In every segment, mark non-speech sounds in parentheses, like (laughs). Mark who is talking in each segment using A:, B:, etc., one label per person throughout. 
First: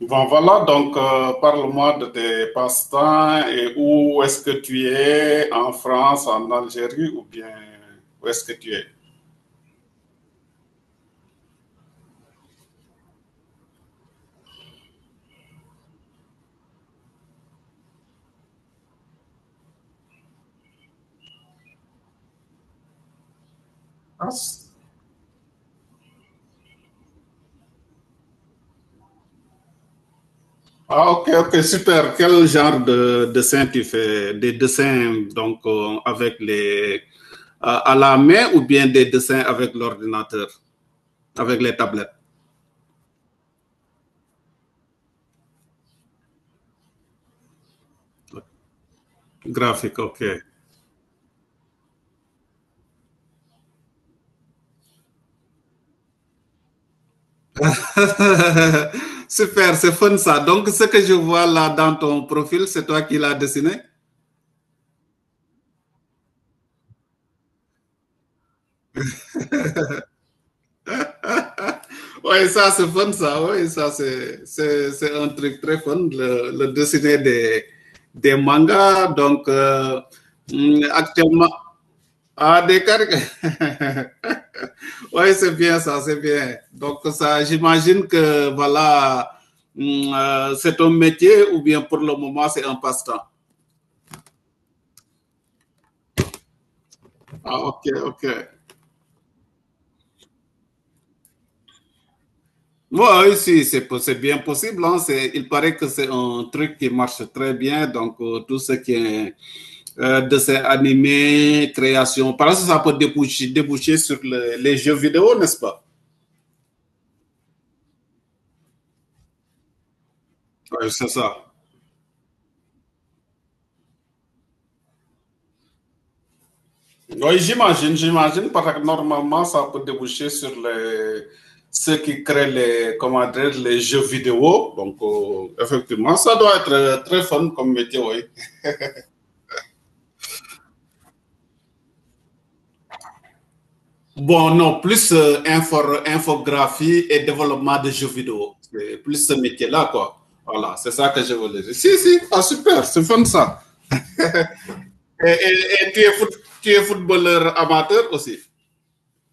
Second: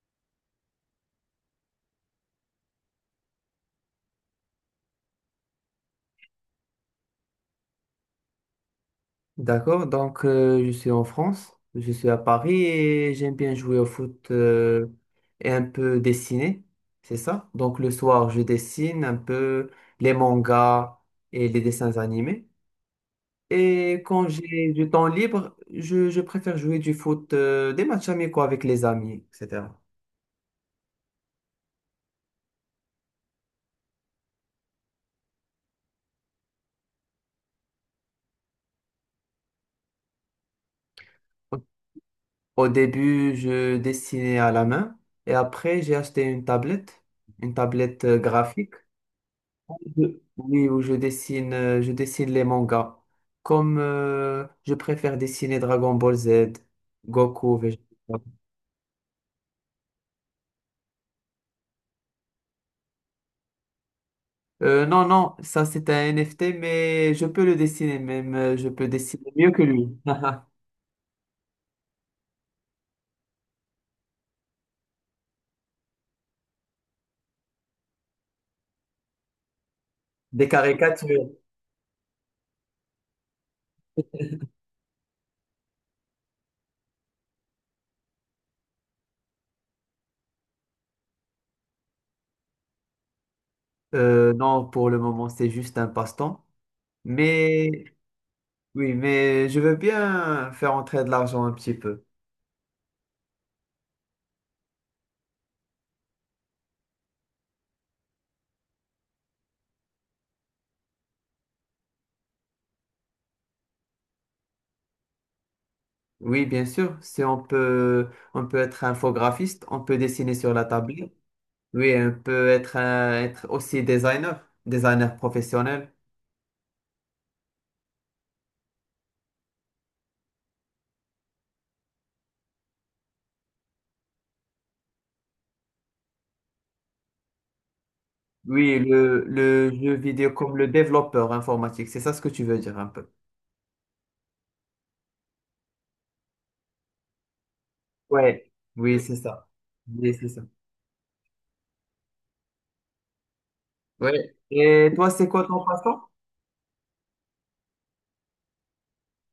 A: Bon, voilà, donc parle-moi de tes passe-temps et où est-ce que tu es, en France, en Algérie ou bien où est-ce que tu es?
B: D'accord, je suis en France, je suis à Paris et j'aime bien jouer au foot, et un peu dessiner, c'est ça? Donc le soir, je dessine un peu les mangas et les dessins animés. Et quand
A: Ah,
B: j'ai du temps libre, je préfère jouer du foot, des matchs amicaux avec les amis, etc.
A: ah, ok, ok, super. Quel genre de dessin tu fais? Des dessins donc avec les à la main ou bien des dessins avec l'ordinateur,
B: Au
A: avec les tablettes
B: au début, je dessinais à la main et après, j'ai acheté une tablette graphique.
A: graphiques, ok.
B: Oui, où je dessine les mangas. Comme Je préfère dessiner Dragon Ball Z, Goku, Vegeta.
A: (laughs) Super, c'est fun ça. Donc ce que je vois là dans ton profil, c'est toi qui l'as dessiné?
B: Non, non, ça c'est un NFT, mais je peux le dessiner même. Je peux dessiner mieux que lui. (laughs)
A: Oui, ça c'est fun, ça, oui, ça c'est un truc très fun, le dessiner des mangas. Donc,
B: Des caricatures.
A: actuellement, ah, des caricatures. (laughs) Oui, c'est bien ça, c'est bien. Donc, ça, j'imagine que, voilà, c'est un métier ou bien pour le moment, c'est un passe-temps.
B: Non, pour le moment, c'est juste un passe-temps.
A: Ah,
B: Mais
A: ok, ok.
B: oui, mais je veux bien faire entrer de l'argent un petit peu.
A: Ouais, oui, si, c'est bien possible, hein. Il paraît que c'est un truc qui marche très bien. Donc, tout ce qui est de ces animés, créations. Par exemple, ça peut déboucher sur les jeux vidéo, n'est-ce pas?
B: Oui, bien sûr. Si on peut, on peut être infographiste, on peut dessiner sur la
A: Oui, c'est
B: table.
A: ça.
B: Oui, on peut être, être aussi designer, designer professionnel.
A: Oui, j'imagine, j'imagine, parce que normalement, ça peut déboucher sur ceux qui créent les, comment dire, les jeux vidéo. Donc, effectivement, ça doit être très fun comme métier, oui.
B: Oui, le jeu vidéo comme le développeur informatique, c'est ça ce que tu veux dire un peu.
A: Bon, non, plus infographie et développement de jeux
B: Ouais,
A: vidéo.
B: oui, c'est
A: Plus ce
B: ça.
A: métier-là,
B: Oui,
A: quoi.
B: c'est ça.
A: Voilà, c'est ça que je voulais dire. Si, si, ah, super, c'est fun ça.
B: Ouais. Et toi, c'est
A: Et,
B: quoi ton
A: et-
B: passé?
A: et tu es footballeur amateur aussi?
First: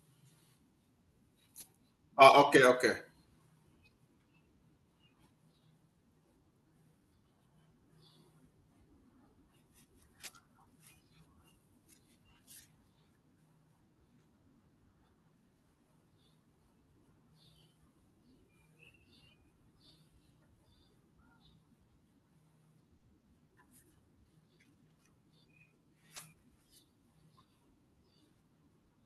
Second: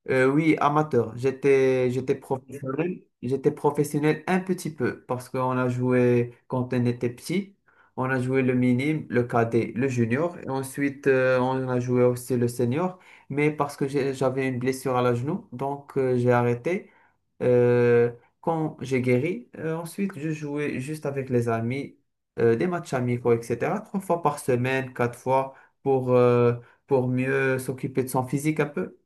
B: Oui, amateur. J'étais
A: Ah, ok, ok.
B: professionnel. J'étais professionnel un petit peu parce qu'on a joué quand on était petit. On a joué le minime, le cadet, le junior. Et ensuite, on a joué aussi le senior. Mais parce que j'avais une blessure à la genou, j'ai arrêté. Euh, quand j'ai guéri, ensuite, je jouais juste avec les amis, des matchs amicaux, etc. Trois fois par semaine, quatre fois pour, euh, pour mieux s'occuper de son physique un peu.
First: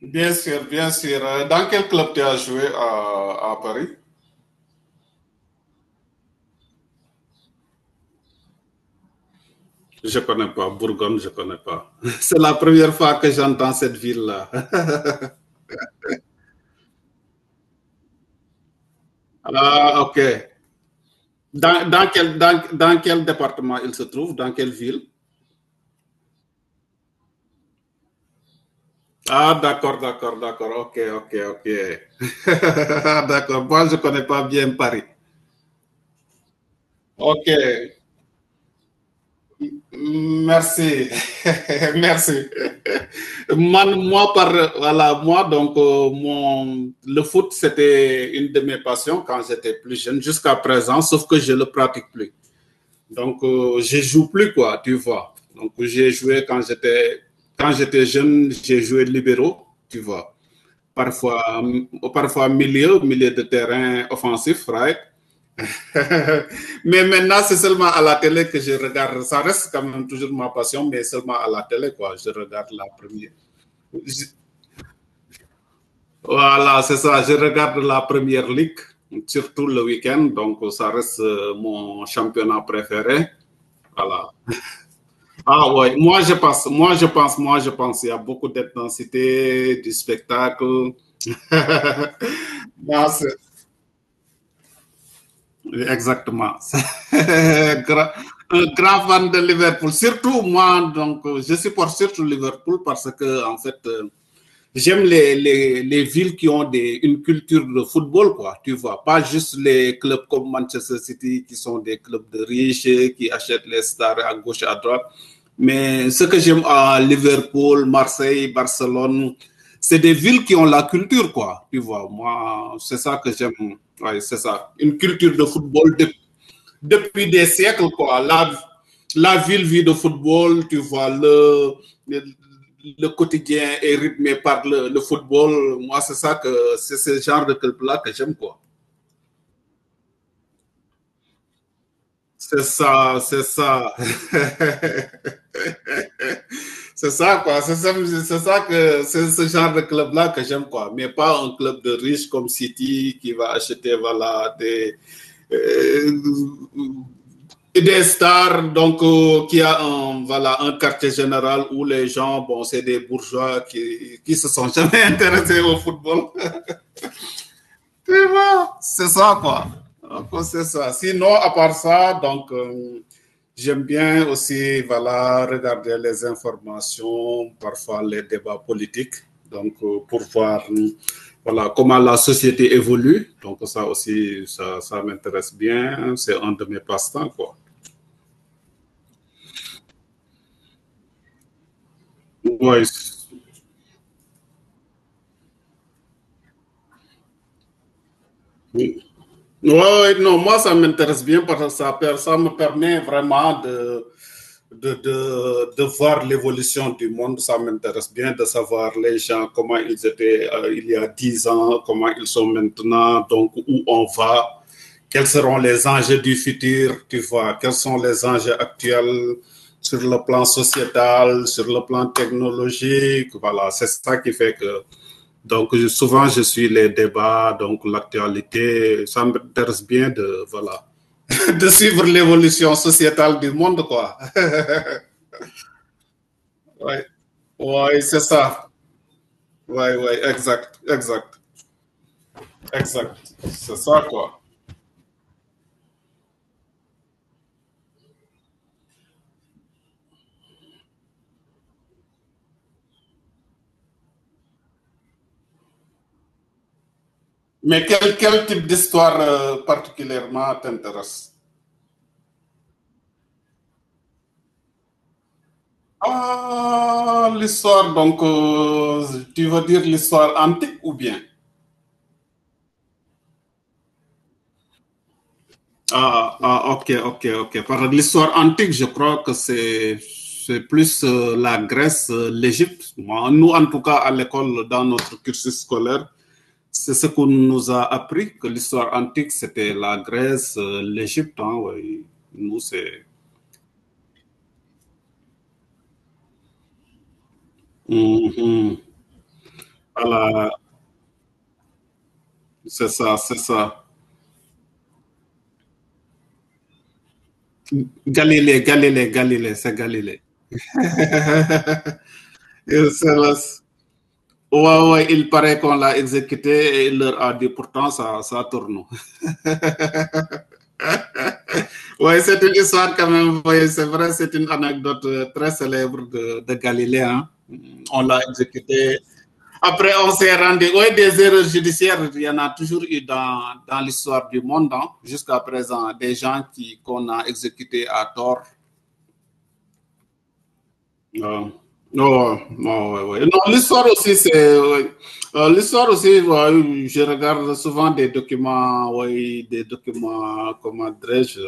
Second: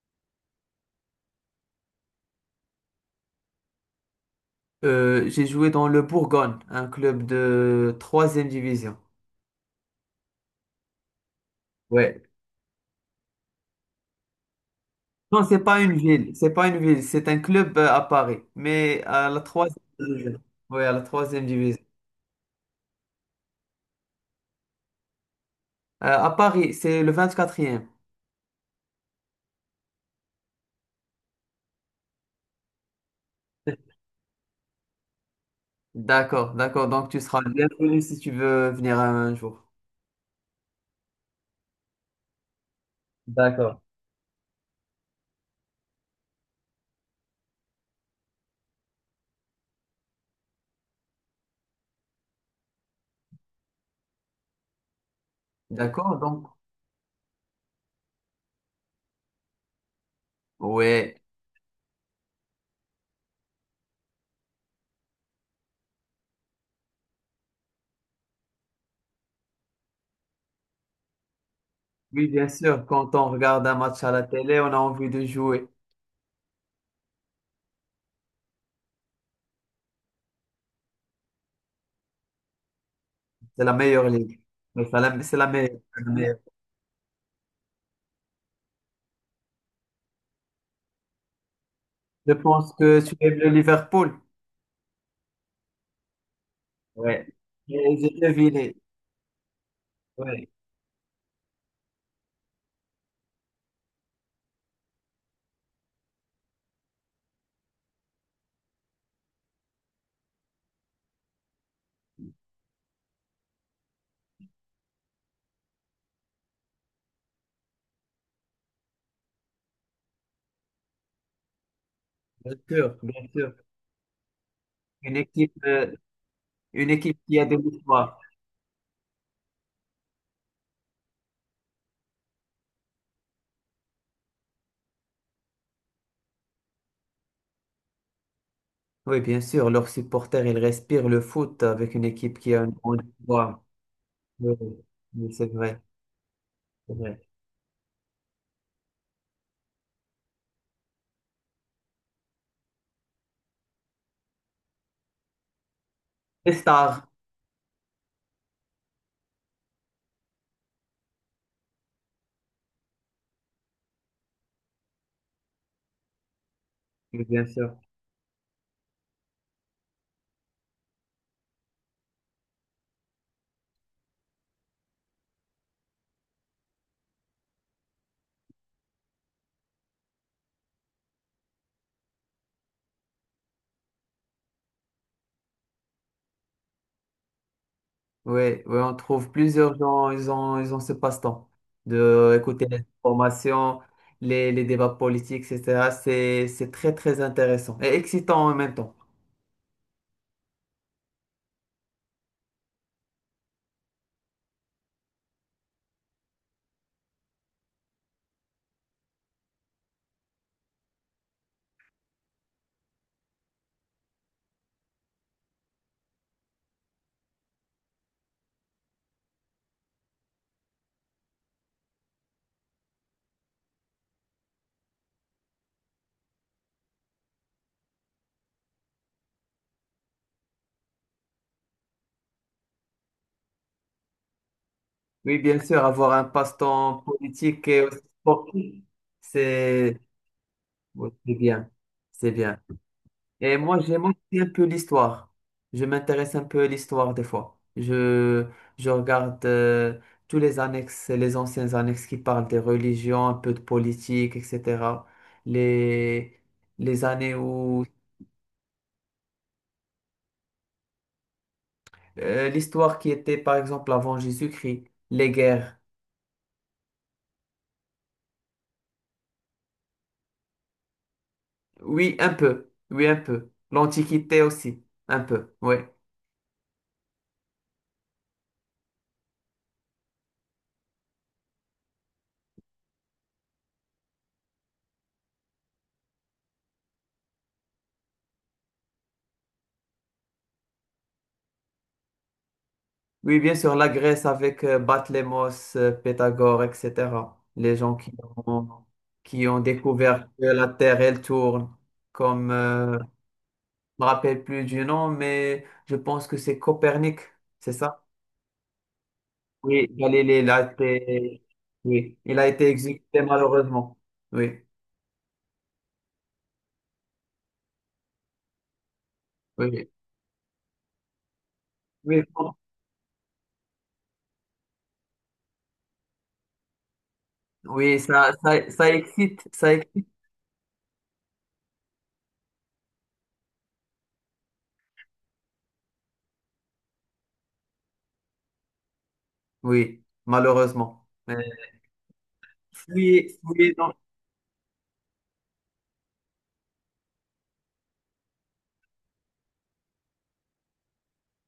A: Bien sûr, bien sûr. Dans quel club tu as joué à Paris?
B: J'ai joué dans le Bourgogne, un club de troisième division.
A: Je ne connais pas. Bourgogne, je ne connais pas. (laughs)
B: Ouais.
A: C'est la première fois que j'entends cette ville-là. (laughs)
B: Non, c'est pas une ville, c'est pas une ville, c'est un club à Paris, mais à la troisième
A: Ah, ok.
B: division. Oui, à la troisième division.
A: Dans quel département il se trouve? Dans quelle ville?
B: À Paris, c'est le vingt-quatrième.
A: Ah, d'accord, d'accord, d'accord. Ok, ok, ok. (laughs) D'accord. Moi, je ne connais pas bien Paris.
B: D'accord, d'accord. Donc tu seras
A: Ok,
B: bienvenu si tu veux venir un jour.
A: merci, (laughs) merci.
B: D'accord.
A: Moi, voilà, moi, donc, le foot, c'était une de mes passions quand j'étais plus jeune, jusqu'à présent, sauf que je ne le pratique plus. Donc, je ne joue plus, quoi, tu vois. Donc, j'ai
B: D'accord,
A: joué
B: donc.
A: quand j'étais jeune, j'ai joué libéraux, tu vois.
B: Ouais.
A: Parfois, euh, parfois milieu de terrain offensif, right? (laughs) Mais maintenant, c'est seulement à la télé que je regarde. Ça reste quand même toujours ma passion, mais seulement à la télé, quoi.
B: Oui,
A: Je
B: bien
A: regarde
B: sûr,
A: la
B: quand on
A: première.
B: regarde un match à la
A: Je...
B: télé, on a envie de jouer.
A: Voilà, c'est ça. Je regarde la première ligue, surtout le week-end. Donc, ça reste mon championnat préféré.
B: C'est la meilleure
A: Voilà.
B: ligue. Mais c'est la
A: Ah
B: meilleure,
A: ouais,
B: c'est la
A: moi je
B: meilleure.
A: pense, moi je pense, moi je pense, il y a beaucoup d'intensité, du spectacle. (laughs)
B: Je pense que
A: Non,
B: tu
A: c'est
B: aimes le Liverpool.
A: exactement. (laughs)
B: Ouais. Et
A: Gra-
B: j'ai
A: un
B: deviné.
A: grand fan de Liverpool. Surtout
B: Oui,
A: moi, donc, je supporte surtout Liverpool parce que, en fait, j'aime villes qui ont une culture de football, quoi, tu vois. Pas juste les clubs comme Manchester City qui sont des clubs de riches, qui achètent les stars à gauche, à droite. Mais ce que j'aime à Liverpool, Marseille, Barcelone, c'est des villes qui ont la culture, quoi, tu vois.
B: bien
A: Moi,
B: sûr,
A: c'est ça
B: bien
A: que
B: sûr.
A: j'aime. Ouais, c'est ça. Une
B: Une
A: culture de
B: équipe, euh,
A: football, de
B: une équipe
A: depuis
B: qui a
A: des
B: de
A: siècles,
B: l'histoire.
A: quoi. La ville vit de football, tu vois, le, le quotidien est rythmé par le football. Moi, c'est ça que c'est ce genre de club-là que j'aime, quoi.
B: Oui, bien sûr. Leurs supporters, ils respirent le foot avec une équipe qui a
A: C'est
B: une grande
A: ça, c'est
B: histoire.
A: ça.
B: Oui, oui, oui, c'est vrai, c'est
A: (laughs) C'est
B: vrai.
A: ça, quoi. C'est ça que c'est ce genre de club-là que j'aime, quoi. Mais pas un club de riches comme City qui va acheter, voilà, euh,
B: Les stars,
A: des stars, donc qui a un, voilà, un quartier général où les gens, bon, c'est des bourgeois qui se sont (laughs) jamais intéressés au football.
B: oui, bien sûr.
A: Tu vois, c'est ça, quoi. Donc, c'est ça. Sinon, à part ça, donc, j'aime bien aussi, voilà, regarder les informations, parfois les débats politiques, donc, pour voir, voilà, comment la société évolue. Donc, ça aussi, ça m'intéresse bien. C'est un de mes passe-temps, quoi.
B: Oui, oui, on trouve plusieurs gens, ils ont ce passe-temps de écouter les
A: Ouais,
B: informations, les débats politiques, etc. C'est très, très intéressant et excitant en même temps.
A: ouais, ouais, non, moi, ça m'intéresse bien parce que ça me permet vraiment de voir l'évolution du monde. Ça m'intéresse bien de savoir les gens, comment ils étaient il y a 10 ans, comment ils sont maintenant, donc où on va, quels seront les enjeux du futur, tu vois, quels sont les enjeux actuels sur le plan sociétal, sur le plan technologique. Voilà, c'est ça qui fait que donc, souvent, je suis les débats, donc l'actualité. Ça m'intéresse bien voilà. (laughs) De suivre l'évolution sociétale du monde, quoi.
B: Oui, bien sûr, avoir un
A: (laughs)
B: passe-temps
A: Ouais,
B: politique et aussi
A: ouais, c'est ça.
B: sportif,
A: Ouais,
B: c'est
A: ouais, exact,
B: oui, c'est
A: exact,
B: bien, c'est bien.
A: exact.
B: Et
A: C'est
B: moi,
A: ça,
B: j'aime aussi
A: quoi.
B: un peu l'histoire. Je m'intéresse un peu à l'histoire des fois. Je regarde tous les annexes, les anciens annexes qui parlent des religions, un peu de politique, etc. Les, les années
A: Mais
B: où
A: quel type d'histoire particulièrement t'intéresse?
B: l'histoire qui était, par exemple, avant Jésus-Christ, les guerres.
A: Ah, l'histoire, donc, tu veux dire l'histoire antique ou bien?
B: Oui, un peu, oui, un peu. L'Antiquité aussi, un peu, oui.
A: Ah, ah, ok, ok, ok. Par l'histoire antique, je crois que c'est plus la Grèce, l'Égypte. Nous, en tout cas, à l'école, dans notre cursus scolaire, c'est ce qu'on nous a appris, que l'histoire antique, c'était la Grèce, l'Égypte, hein, ouais. Nous, c'est...
B: Oui, bien sûr, la Grèce avec Batlémos, Pythagore, etc. Les gens ont,
A: Mhm.
B: qui ont découvert que
A: Voilà,
B: la Terre, elle tourne, comme,
A: c'est
B: euh, je
A: ça, c'est ça.
B: me rappelle plus du nom, mais je pense que c'est Copernic, c'est ça?
A: Galilée, Galilée, Galilée, c'est
B: Oui,
A: Galilée.
B: Galilée, il a
A: (laughs)
B: été, oui, il a été
A: Et c'est
B: exécuté
A: là-
B: malheureusement. Oui,
A: Ouais, ouais, il paraît qu'on l'a exécuté et il leur a dit pourtant ça tourne.
B: oui,
A: (laughs) Ouais,
B: oui,
A: c'est
B: bon.
A: une histoire quand même, ouais, c'est vrai, c'est une anecdote très célèbre de Galilée, hein.
B: Oui,
A: On l'a exécuté.
B: ça
A: Après,
B: excite,
A: on s'est rendu. Oui, des erreurs judiciaires, il y en a toujours eu dans, dans l'histoire du monde, hein. Jusqu'à présent, des gens qui qu'on a exécutés à tort?
B: oui, malheureusement. Mais-
A: Non, non, non, ouais, ouais.
B: oui,
A: Non,
B: oui,
A: l'histoire
B: non.
A: aussi, c'est, ouais. L'histoire aussi, ouais, je regarde souvent des documents, ouais, des documents, comment dirais-je,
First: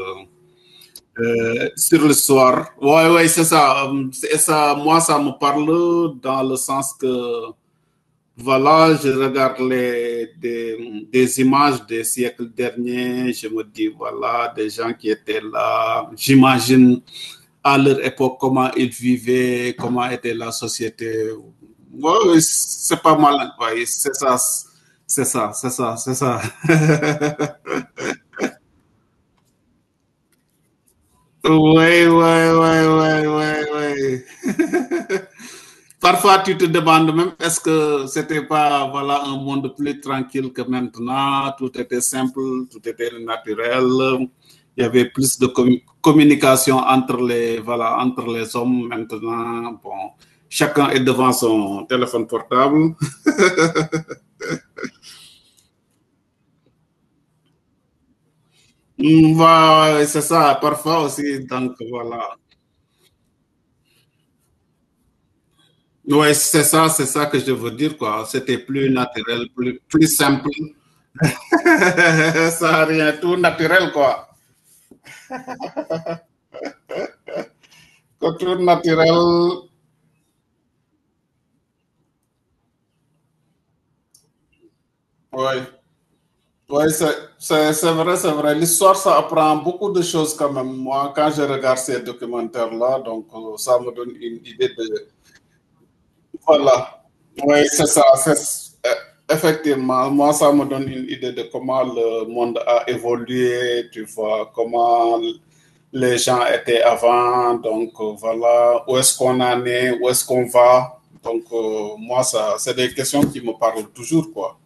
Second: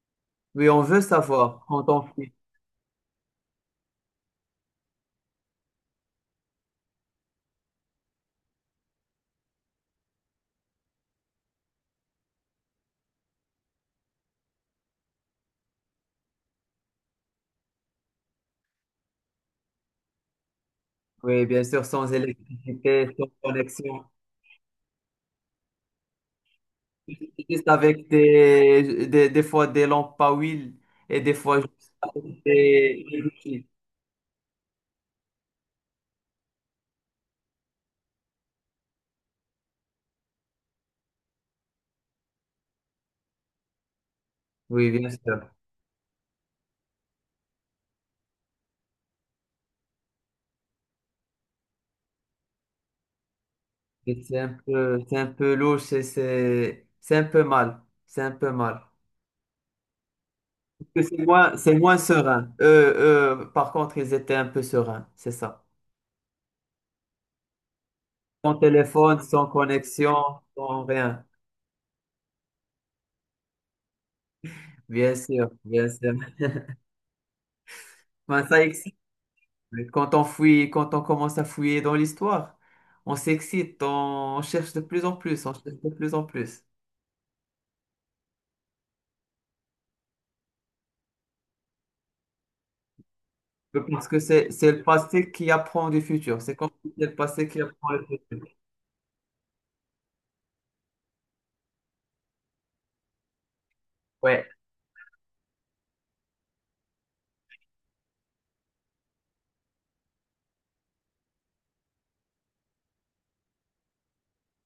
B: Oui, on veut savoir quand on
A: sur
B: fait.
A: l'histoire. Ouais, ouais, c'est ça. C'est ça. Moi, ça me parle dans le sens que voilà, je regarde des images des siècles derniers. Je me dis, voilà, des gens qui étaient là. J'imagine à leur époque comment ils vivaient, comment était la société.
B: Oui, bien sûr, sans
A: Ouais, ouais, c'est
B: électricité,
A: pas
B: sans
A: mal, hein, ouais,
B: connexion.
A: c'est ça, c'est ça, c'est ça, c'est ça. (laughs)
B: Juste avec des fois des lampes à huile et des fois juste
A: Oui, oui, oui, oui,
B: des
A: oui,
B: bougies.
A: oui. (laughs) Parfois, tu te demandes même, est-ce que c'était pas voilà un monde plus tranquille que maintenant? Tout était simple, tout était naturel. Il y
B: Oui,
A: avait
B: bien
A: plus de
B: sûr.
A: communication entre les voilà entre les hommes maintenant. Bon, chacun est devant son téléphone portable.
B: Et c'est un peu, c'est un peu louche et c'est un peu mal. C'est un peu mal.
A: Mm, ouais, c'est ça. Parfois
B: Parce que
A: aussi, donc
B: c'est moins
A: voilà.
B: serein. Eux, par contre, ils étaient un peu sereins, c'est ça.
A: Ouais, c'est ça que je veux dire quoi.
B: Sans
A: C'était plus
B: téléphone, sans
A: naturel, plus
B: connexion,
A: simple.
B: sans rien.
A: (laughs) Ça a rien, tout naturel quoi.
B: Bien sûr, bien sûr. Enfin, ça,
A: Culture
B: ex-
A: naturelle,
B: Mais quand on fouille, quand on commence à fouiller dans l'histoire, on s'excite, on cherche de plus en plus, on
A: oui.
B: cherche de plus en plus.
A: Oui, c'est vrai, c'est vrai. L'histoire, ça apprend beaucoup de choses quand même. Moi, quand je regarde ces documentaires-là, donc ça me
B: Parce
A: donne
B: que
A: une idée
B: c'est le
A: de...
B: passé qui apprend du futur. C'est comme si
A: Voilà.
B: c'est le passé qui
A: Oui, c'est
B: apprend
A: ça.
B: le futur.
A: Effectivement, moi, ça me donne une idée de comment le monde a évolué, tu
B: Ouais,
A: vois, comment les gens étaient avant, donc voilà, où est-ce qu'on en est, où est-ce qu'on va. Donc, moi, ça, c'est des questions qui me parlent toujours, quoi.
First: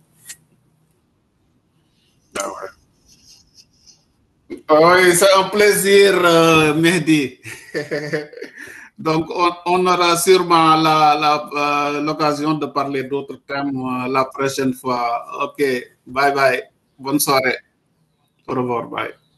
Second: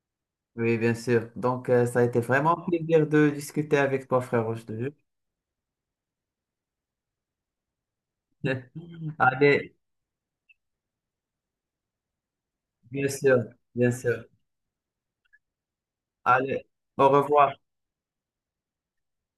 B: oui, bien sûr. Ça a été
A: Ben,
B: vraiment un plaisir de discuter avec toi, frère, je te jure.
A: oui, c'est un plaisir, Mehdi. (laughs)
B: (laughs)
A: Donc,
B: Allez,
A: aura sûrement l'occasion de parler
B: bien sûr,
A: d'autres thèmes
B: bien sûr.
A: la prochaine fois. OK, bye bye.
B: Allez, au
A: Bonne
B: revoir.
A: soirée. Au revoir, bye.